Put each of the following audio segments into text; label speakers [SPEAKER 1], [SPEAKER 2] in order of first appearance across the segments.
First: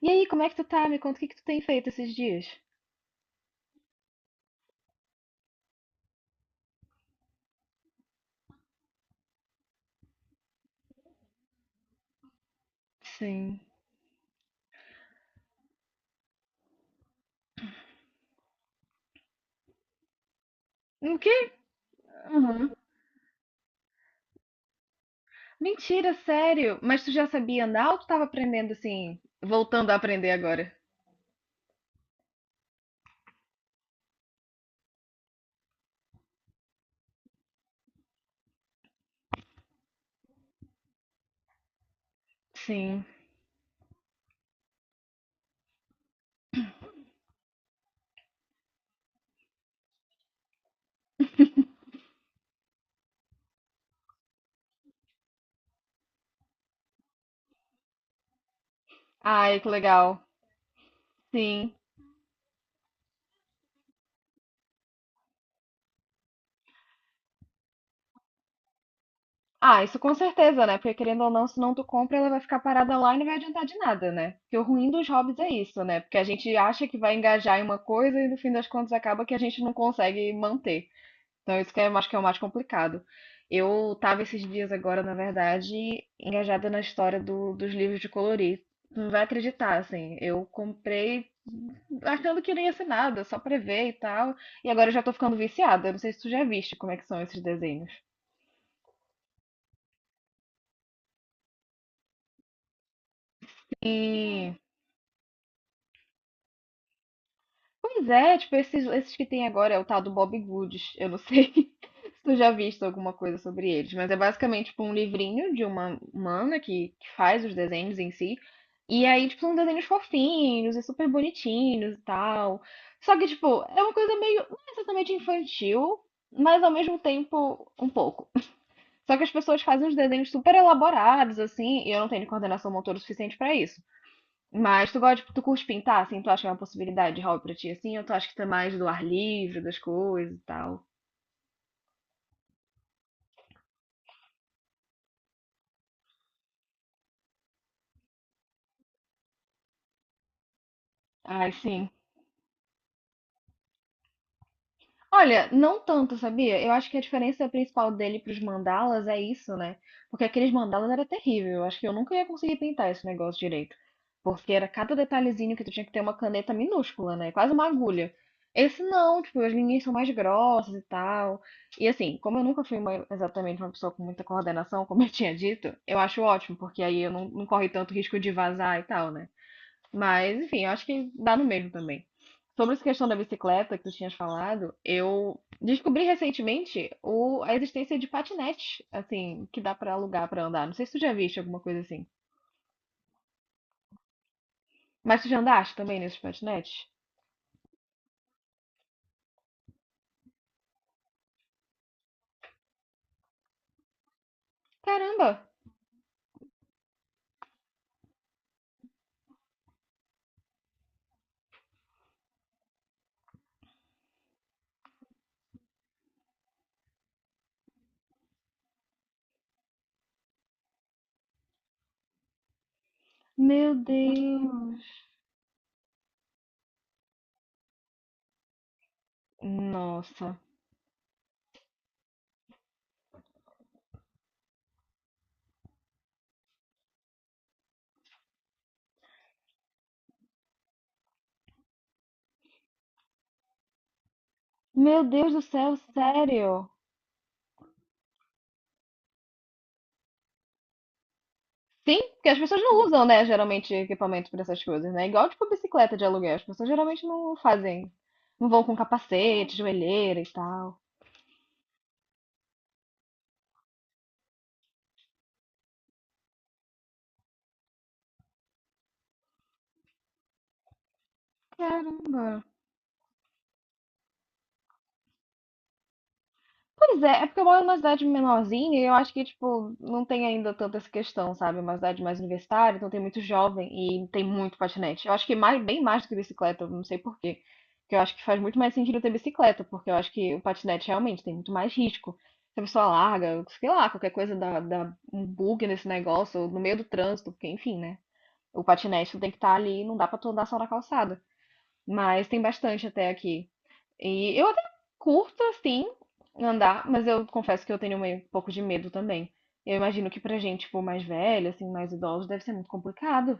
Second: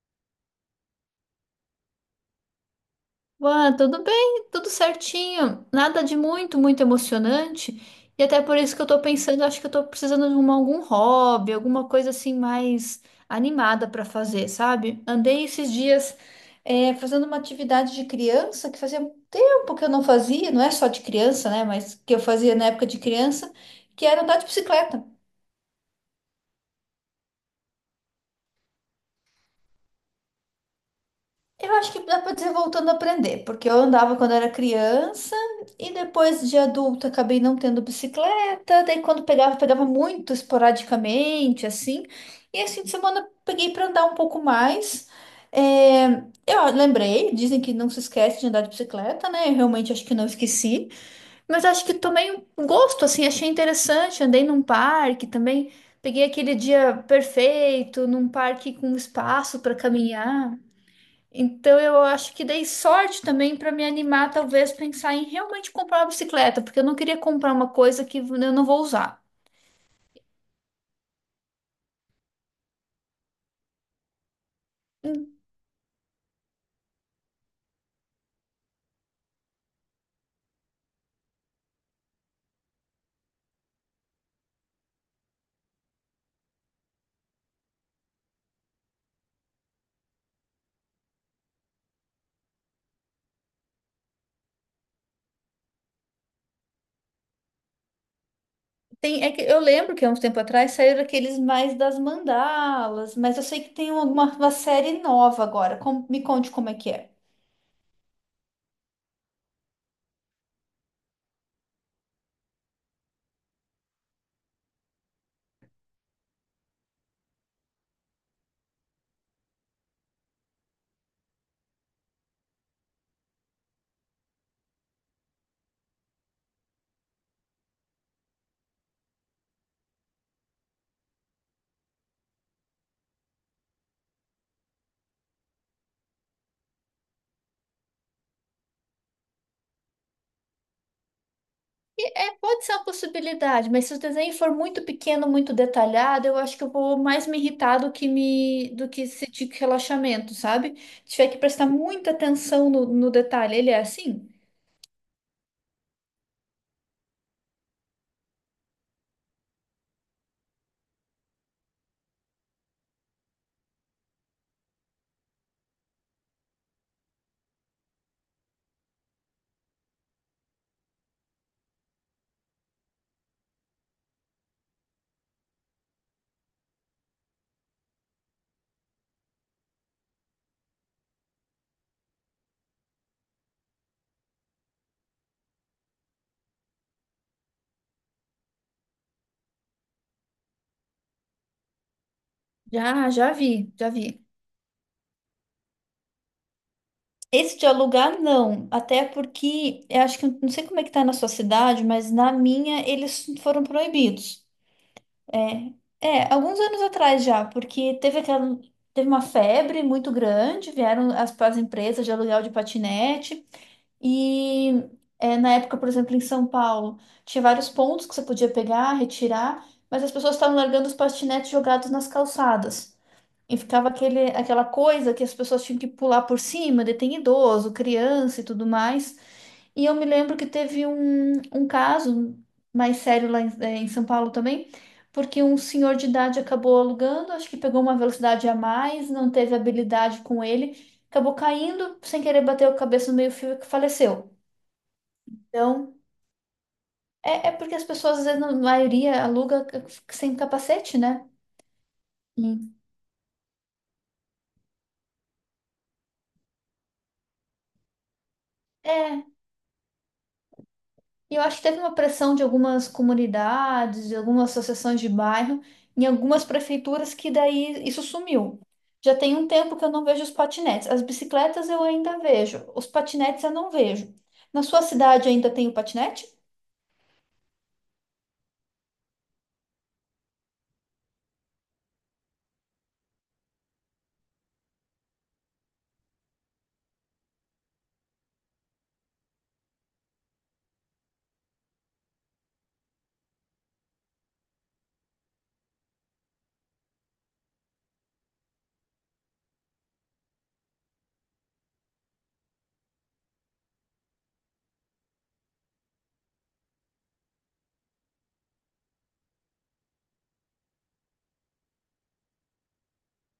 [SPEAKER 1] E aí, como é que tu tá? Me conta o que que tu tem feito esses dias.
[SPEAKER 2] Ué, tudo bem, tudo certinho. Nada de muito emocionante. E até por isso que eu tô pensando, acho que eu tô precisando de algum hobby, alguma coisa assim mais
[SPEAKER 1] Sim.
[SPEAKER 2] animada pra fazer, sabe? Andei esses dias fazendo uma atividade de criança que fazia tempo que eu não fazia, não é só de
[SPEAKER 1] O quê?
[SPEAKER 2] criança, né? Mas que eu fazia
[SPEAKER 1] Uhum.
[SPEAKER 2] na época de criança, que era andar de bicicleta.
[SPEAKER 1] Mentira, sério? Mas tu já sabia andar ou tu tava aprendendo assim, voltando a aprender agora?
[SPEAKER 2] Eu acho que dá para dizer voltando a aprender, porque eu andava quando era criança e depois de adulta acabei não tendo bicicleta, daí quando pegava muito esporadicamente, assim. E esse fim de
[SPEAKER 1] Sim.
[SPEAKER 2] semana peguei para andar um pouco mais. É, eu lembrei, dizem que não se esquece de andar de bicicleta, né? Eu realmente acho que não esqueci, mas acho que tomei um gosto, assim, achei interessante. Andei num parque também, peguei aquele dia perfeito, num parque com espaço
[SPEAKER 1] Ai, que
[SPEAKER 2] para
[SPEAKER 1] legal.
[SPEAKER 2] caminhar.
[SPEAKER 1] Sim.
[SPEAKER 2] Então eu acho que dei sorte também para me animar, talvez pensar em realmente comprar uma bicicleta, porque eu não queria comprar uma coisa que eu não vou usar.
[SPEAKER 1] Ah, isso com certeza, né? Porque querendo ou não, se não tu compra, ela vai ficar parada lá e não vai adiantar de nada, né? Porque o ruim dos hobbies é isso, né? Porque a gente acha que vai engajar em uma coisa e no fim das contas acaba que a gente não consegue manter. Então, isso que eu acho que é o mais complicado. Eu estava esses dias agora, na verdade, engajada na história dos livros de colorir. Tu não vai acreditar, assim. Eu comprei achando que não ia ser nada, só pra ver e tal. E agora eu já tô ficando viciada. Eu não sei se tu já viste como é que são esses desenhos.
[SPEAKER 2] Tem, é que eu lembro que há uns tempo atrás saíram aqueles mais das mandalas, mas eu sei que tem uma
[SPEAKER 1] E
[SPEAKER 2] série nova agora. Me conte como é que é.
[SPEAKER 1] Pois é, tipo, esses que tem agora é o tal do Bob Goods. Eu não sei se tu já viste alguma coisa sobre eles, mas é basicamente tipo, um livrinho de uma mana que faz os desenhos em si. E aí, tipo, são desenhos fofinhos e super bonitinhos e tal. Só que, tipo, é uma coisa meio, não é exatamente infantil, mas ao mesmo tempo um pouco. Só que as pessoas fazem uns desenhos super elaborados, assim, e eu não tenho coordenação motora suficiente pra isso. Mas tu gosta, tu curte pintar, assim? Tu acha que é uma possibilidade de hobby pra ti, assim? Ou tu acha que tá mais do ar livre, das coisas e tal?
[SPEAKER 2] É, pode ser uma possibilidade, mas se o desenho for muito pequeno, muito detalhado, eu acho que eu vou mais me irritar do que sentir relaxamento, sabe? Tiver que
[SPEAKER 1] Ai,
[SPEAKER 2] prestar
[SPEAKER 1] sim.
[SPEAKER 2] muita atenção no detalhe. Ele é assim?
[SPEAKER 1] Olha, não tanto, sabia? Eu acho que a diferença principal dele para os mandalas é isso, né? Porque aqueles mandalas era terrível. Eu acho que eu nunca ia conseguir pintar esse negócio direito. Porque era cada detalhezinho que tu tinha que ter uma caneta minúscula, né? Quase uma agulha. Esse não, tipo, as linhas são mais grossas e tal. E assim, como eu nunca fui exatamente uma pessoa com muita coordenação, como eu tinha dito, eu acho ótimo, porque aí eu não corre tanto risco de vazar e tal, né? Mas, enfim, eu acho que dá no mesmo também. Sobre essa questão da bicicleta que tu tinhas falado, eu descobri recentemente a existência de patinete, assim, que dá pra alugar pra andar. Não sei se tu já viste alguma coisa assim.
[SPEAKER 2] Já vi.
[SPEAKER 1] Mas tu já andaste também nesses patinetes?
[SPEAKER 2] Esse de alugar, não. Até porque, eu acho que, não sei como é que tá na sua cidade, mas na minha eles foram proibidos.
[SPEAKER 1] Caramba!
[SPEAKER 2] É, Alguns anos atrás já, porque teve uma febre muito grande, vieram as empresas de aluguel de patinete e na época, por exemplo, em São Paulo, tinha vários pontos que você podia pegar, retirar, mas as pessoas estavam largando os patinetes jogados nas calçadas. E
[SPEAKER 1] Meu
[SPEAKER 2] ficava aquela
[SPEAKER 1] Deus!
[SPEAKER 2] coisa que as pessoas tinham que pular por cima, daí tem idoso, criança e tudo mais. E eu me lembro
[SPEAKER 1] Nossa!
[SPEAKER 2] que teve um caso mais sério lá em, em São Paulo também, porque um senhor de idade acabou alugando, acho que pegou uma velocidade a mais, não teve habilidade com ele, acabou caindo, sem querer bateu a cabeça no meio-fio e faleceu.
[SPEAKER 1] Meu Deus do céu,
[SPEAKER 2] Então,
[SPEAKER 1] sério?
[SPEAKER 2] é porque as pessoas, às vezes, na maioria, sem capacete, né?
[SPEAKER 1] Sim, porque as pessoas
[SPEAKER 2] Sim.
[SPEAKER 1] não usam, né, geralmente equipamento pra essas coisas, né? Igual tipo bicicleta de aluguel, as pessoas geralmente não fazem, não vão com
[SPEAKER 2] É,
[SPEAKER 1] capacete, joelheira e tal.
[SPEAKER 2] e eu acho que teve uma pressão de algumas comunidades, de algumas associações de bairro, em algumas prefeituras que daí isso sumiu. Já tem um tempo que eu não vejo os patinetes. As bicicletas eu ainda
[SPEAKER 1] Caramba.
[SPEAKER 2] vejo, os patinetes eu não vejo. Na sua cidade ainda tem o patinete?
[SPEAKER 1] Pois é, é porque eu moro numa cidade menorzinha e eu acho que, tipo, não tem ainda tanta essa questão, sabe? É uma cidade mais universitária, então tem muito jovem e tem muito patinete. Eu acho que mais, bem mais do que bicicleta, eu não sei por quê. Porque eu acho que faz muito mais sentido ter bicicleta, porque eu acho que o patinete realmente tem muito mais risco. Se a pessoa larga, sei lá, qualquer coisa dá um bug nesse negócio, ou no meio do trânsito, porque enfim, né? O patinete tu tem que estar ali, não dá pra tu andar só na calçada. Mas tem bastante até aqui. E eu até curto, assim, andar, mas eu confesso que eu tenho meio, um pouco de medo também. Eu imagino que pra gente, tipo, mais velha, assim, mais idosos, deve ser muito complicado.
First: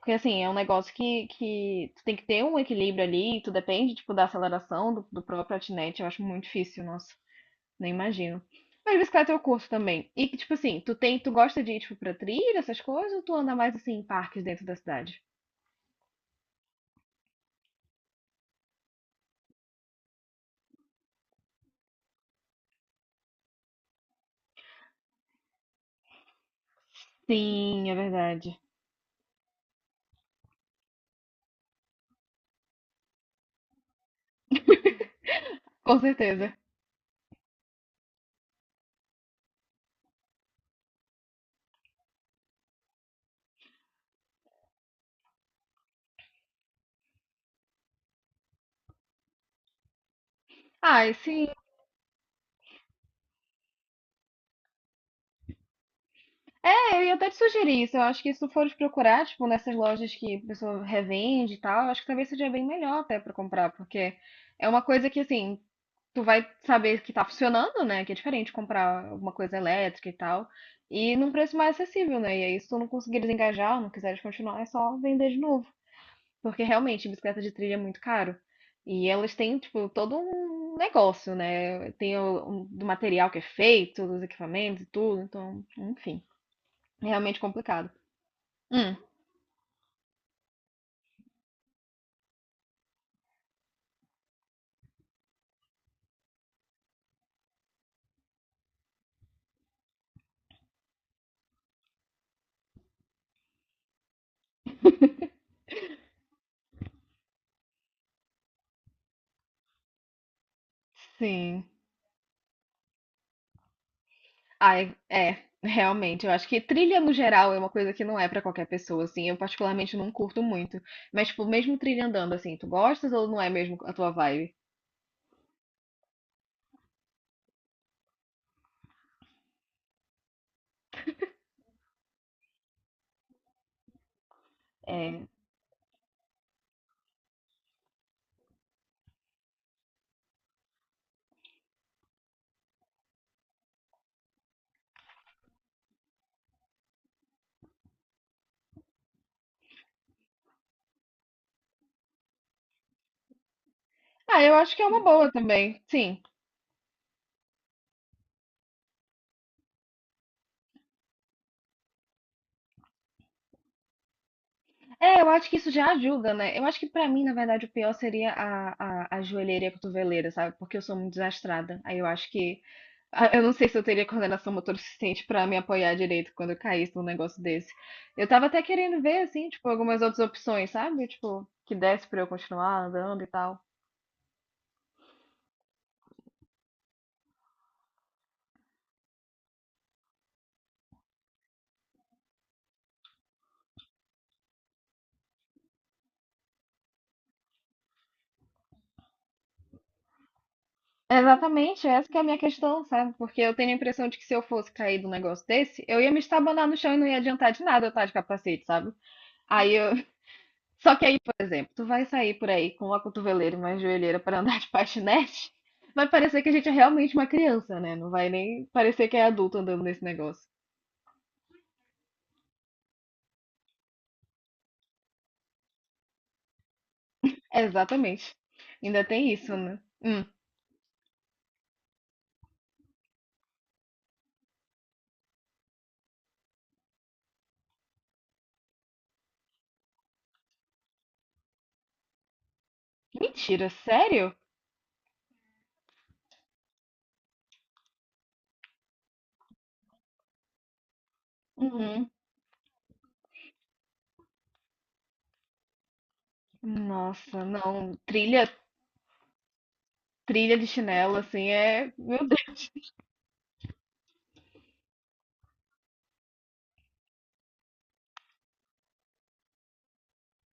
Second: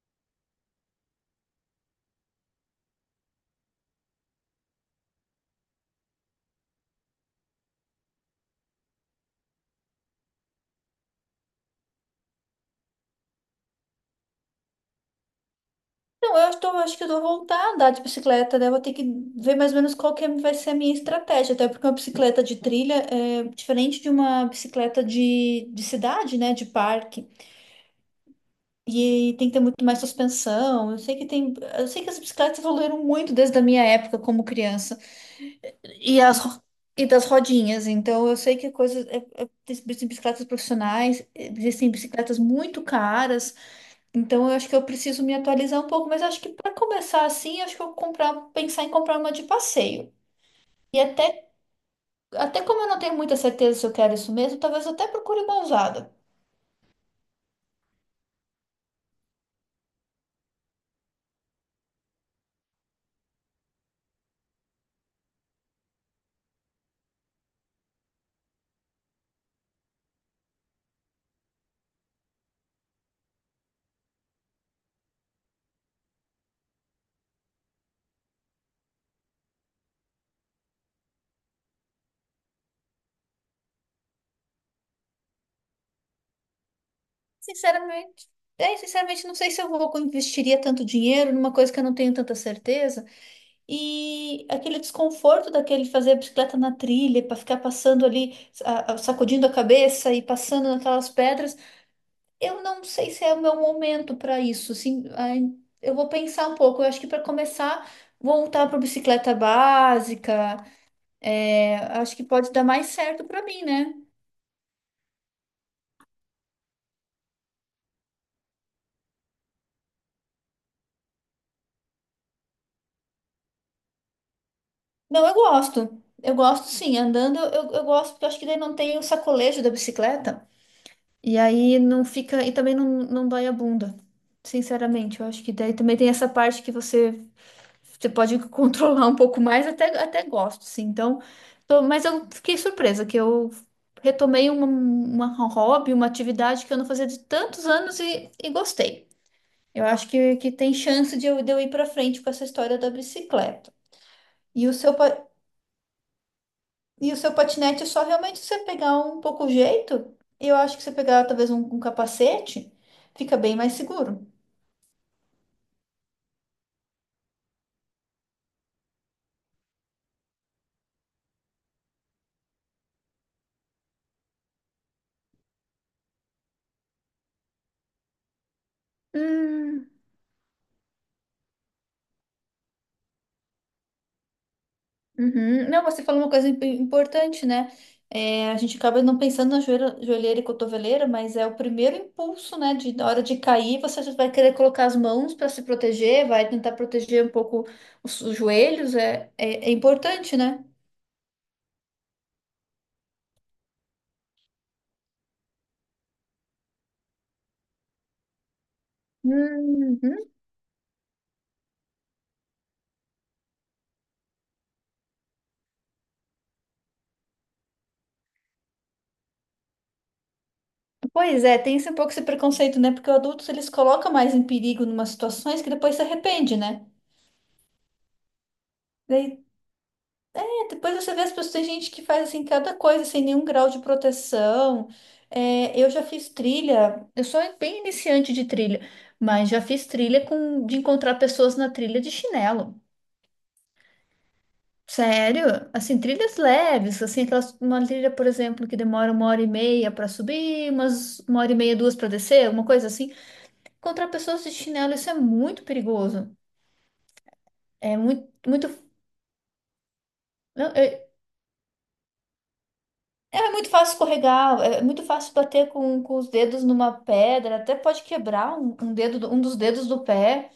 [SPEAKER 1] Porque, assim, é um negócio que tu tem que ter um equilíbrio ali, tu depende, tipo, da aceleração do próprio patinete. Eu acho muito difícil, nossa, nem imagino. Mas bicicleta eu curto também. E, que, tipo assim, tu gosta de ir, tipo, pra trilha, essas coisas, ou tu anda mais, assim, em parques dentro da cidade?
[SPEAKER 2] Não, eu estou, acho que eu vou voltar a andar de bicicleta, né? Eu vou ter que ver mais ou menos qual que vai ser a minha estratégia, até porque uma bicicleta de trilha é diferente de uma bicicleta de cidade, né? De parque.
[SPEAKER 1] Sim, é verdade.
[SPEAKER 2] E tem que ter muito mais suspensão. Eu sei que tem, eu sei que as bicicletas evoluíram muito desde a minha época como criança.
[SPEAKER 1] Com
[SPEAKER 2] E
[SPEAKER 1] certeza.
[SPEAKER 2] das rodinhas. Então eu sei que existem bicicletas profissionais, existem bicicletas muito caras. Então eu acho que eu preciso me atualizar um pouco, mas acho que para começar assim, acho que eu vou comprar, pensar em comprar uma de passeio. E
[SPEAKER 1] Ah,
[SPEAKER 2] até
[SPEAKER 1] e
[SPEAKER 2] até como eu não tenho muita certeza se eu quero isso mesmo, talvez eu até procure uma usada.
[SPEAKER 1] É, eu ia até te sugerir isso. Eu acho que se tu fores procurar, tipo, nessas lojas que a pessoa revende e tal, eu acho que talvez seja bem melhor até pra comprar, porque é uma coisa que, assim, tu vai saber que tá funcionando, né? Que é diferente comprar alguma coisa elétrica e tal, e num preço mais acessível, né? E aí, se tu não conseguir desengajar não quiseres continuar, é só vender de novo. Porque realmente, bicicleta de trilha é muito caro. E elas têm, tipo, todo um negócio, né? Tem do material que é feito, dos equipamentos e tudo, então, enfim, é realmente complicado.
[SPEAKER 2] Sinceramente,
[SPEAKER 1] Hum,
[SPEAKER 2] não sei se eu vou investiria tanto dinheiro numa coisa que eu não tenho tanta certeza. E aquele desconforto daquele fazer a bicicleta na trilha, para ficar passando ali, sacudindo a cabeça e passando naquelas pedras, eu não sei se é o meu momento para isso. Assim, ai, eu vou pensar um pouco. Eu acho que para começar, voltar para bicicleta básica,
[SPEAKER 1] sim.
[SPEAKER 2] acho que pode dar mais certo para mim, né?
[SPEAKER 1] Ai, é, realmente, eu acho que trilha no geral é uma coisa que não é pra qualquer pessoa, assim. Eu particularmente não curto muito. Mas, tipo, mesmo trilha andando, assim, tu gostas ou não é mesmo a tua vibe?
[SPEAKER 2] Não, eu gosto. Eu gosto sim. Andando eu gosto, porque eu acho que daí não tem o sacolejo da bicicleta. E aí não fica. E também não dói a bunda. Sinceramente, eu
[SPEAKER 1] É.
[SPEAKER 2] acho que daí também tem essa parte que você, você pode controlar um pouco mais, até gosto, sim. Então, mas eu fiquei surpresa que eu retomei uma hobby, uma atividade que eu não fazia de tantos anos e gostei. Eu acho que tem chance de eu ir para frente com essa história da bicicleta.
[SPEAKER 1] Ah, eu
[SPEAKER 2] E o
[SPEAKER 1] acho que é
[SPEAKER 2] seu.
[SPEAKER 1] uma boa também, sim.
[SPEAKER 2] E o seu patinete é só realmente você pegar um pouco o jeito. Eu acho que você pegar talvez um capacete, fica bem mais seguro.
[SPEAKER 1] É, eu acho que isso já ajuda, né? Eu acho que pra mim, na verdade, o pior seria a joelheira e a cotoveleira, sabe? Porque eu sou muito desastrada. Aí eu acho que, eu não sei se eu teria coordenação motora suficiente pra me apoiar direito quando eu caísse num negócio desse. Eu tava até querendo ver, assim, tipo,
[SPEAKER 2] Hum,
[SPEAKER 1] algumas outras opções, sabe? Tipo, que desse pra eu continuar andando e tal.
[SPEAKER 2] uhum. Não, você falou uma coisa importante, né? É, a gente acaba não pensando na joelheira, joelheira e cotoveleira, mas é o primeiro impulso, né? De, na hora de cair, você já vai querer colocar as mãos para se proteger, vai tentar proteger um pouco os joelhos. É importante, né?
[SPEAKER 1] É, exatamente, essa que é a minha questão, sabe? Porque eu tenho a impressão de que se eu fosse cair num negócio desse, eu ia me estabanar no chão e não ia adiantar de nada eu estar de capacete, sabe? Aí eu.
[SPEAKER 2] Hum,
[SPEAKER 1] Só que aí, por exemplo, tu vai sair por aí com uma cotoveleira e uma joelheira pra andar de patinete, vai parecer que a gente é realmente uma criança, né? Não vai nem parecer que é adulto andando nesse negócio.
[SPEAKER 2] pois é, tem esse um pouco esse preconceito, né? Porque os adultos eles colocam mais em perigo em umas situações que depois se arrepende, né?
[SPEAKER 1] Exatamente. Ainda tem
[SPEAKER 2] Daí,
[SPEAKER 1] isso, né?
[SPEAKER 2] depois você vê as pessoas, tem gente que faz assim cada coisa sem nenhum grau de proteção. É, eu já fiz trilha, eu sou bem iniciante de trilha, mas já fiz trilha com de encontrar pessoas na trilha de chinelo.
[SPEAKER 1] Mentira, sério?
[SPEAKER 2] Sério? Assim, trilhas leves, assim, aquelas, uma trilha, por exemplo, que demora uma hora e meia para subir, umas uma hora e meia, duas
[SPEAKER 1] Uhum.
[SPEAKER 2] para descer, uma coisa assim. Encontrar pessoas de chinelo, isso é muito perigoso.
[SPEAKER 1] Nossa, não.
[SPEAKER 2] É muito,
[SPEAKER 1] Trilha,
[SPEAKER 2] muito,
[SPEAKER 1] trilha de
[SPEAKER 2] não, é,
[SPEAKER 1] chinelo, assim, é. Meu
[SPEAKER 2] é muito fácil escorregar, é muito fácil bater com os dedos numa pedra, até pode quebrar um dedo, um dos dedos do pé,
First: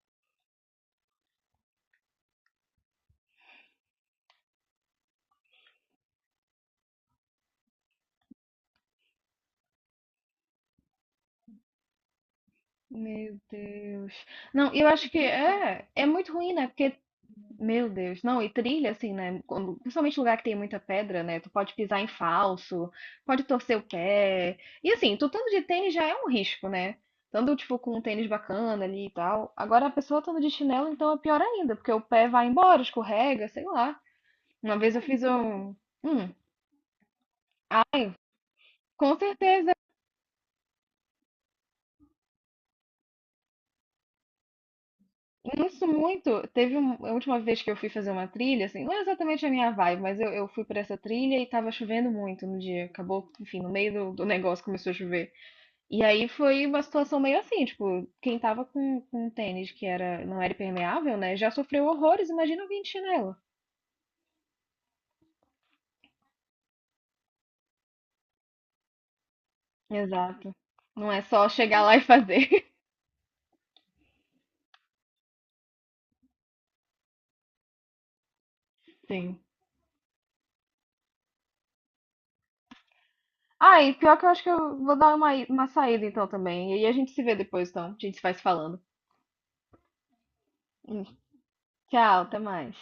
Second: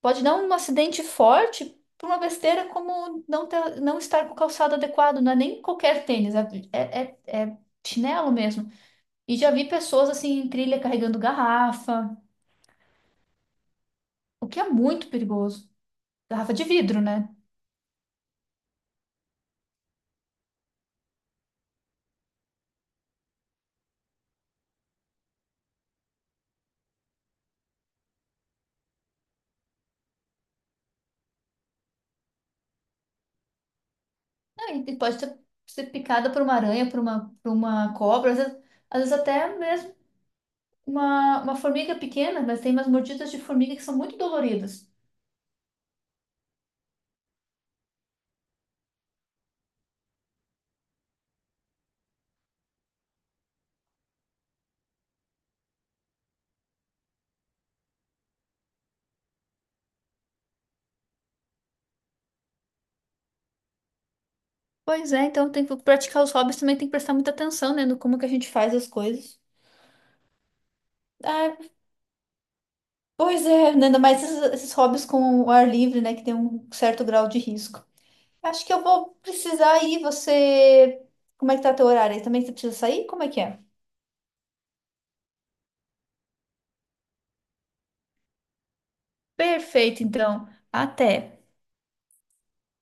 [SPEAKER 2] pode dar um acidente forte por uma besteira como não ter, não estar com o calçado adequado, não é nem qualquer tênis, é chinelo mesmo. E já vi pessoas assim em trilha carregando garrafa,
[SPEAKER 1] Meu Deus.
[SPEAKER 2] o que é
[SPEAKER 1] Não, eu
[SPEAKER 2] muito
[SPEAKER 1] acho que
[SPEAKER 2] perigoso.
[SPEAKER 1] é muito ruim,
[SPEAKER 2] Garrafa de
[SPEAKER 1] né? Porque,
[SPEAKER 2] vidro, né?
[SPEAKER 1] meu Deus, não, e trilha, assim, né? Quando, principalmente lugar que tem muita pedra, né? Tu pode pisar em falso, pode torcer o pé. E assim, tu estando de tênis já é um risco, né? Tanto tipo, com um tênis bacana ali e tal. Agora a pessoa estando de chinelo, então é pior ainda, porque o pé vai embora, escorrega, sei lá.
[SPEAKER 2] Ah,
[SPEAKER 1] Uma
[SPEAKER 2] E
[SPEAKER 1] vez
[SPEAKER 2] e
[SPEAKER 1] eu
[SPEAKER 2] pode
[SPEAKER 1] fiz um.
[SPEAKER 2] ser
[SPEAKER 1] Hum,
[SPEAKER 2] picada por uma aranha, por por uma
[SPEAKER 1] ai,
[SPEAKER 2] cobra, às
[SPEAKER 1] com
[SPEAKER 2] vezes até
[SPEAKER 1] certeza.
[SPEAKER 2] mesmo uma formiga pequena, mas tem umas mordidas de formiga que são muito doloridas.
[SPEAKER 1] Isso muito. Teve a última vez que eu fui fazer uma trilha, assim, não é exatamente a minha vibe, mas eu fui pra essa trilha e tava chovendo muito no dia. Acabou, enfim, no meio do negócio começou a chover. E aí foi uma situação meio assim, tipo, quem tava com um tênis que era, não era impermeável, né, já sofreu horrores, imagina alguém de chinelo.
[SPEAKER 2] Pois é, então tem que praticar os hobbies também tem que prestar muita atenção, né, no como que a gente faz as coisas.
[SPEAKER 1] Exato. Não é só
[SPEAKER 2] Ah,
[SPEAKER 1] chegar lá e fazer.
[SPEAKER 2] pois é, né, ainda mais esses hobbies com o ar livre, né, que tem um certo grau de risco. Acho que eu vou
[SPEAKER 1] Sim.
[SPEAKER 2] precisar ir, você... Como é que tá teu horário aí? Também você precisa sair? Como é que é?
[SPEAKER 1] Ah, e pior que eu acho que eu vou dar uma saída então também. E aí a gente se vê depois, então. A gente se vai se falando.
[SPEAKER 2] Perfeito, então.
[SPEAKER 1] Hum.
[SPEAKER 2] Até.
[SPEAKER 1] Tchau, até mais.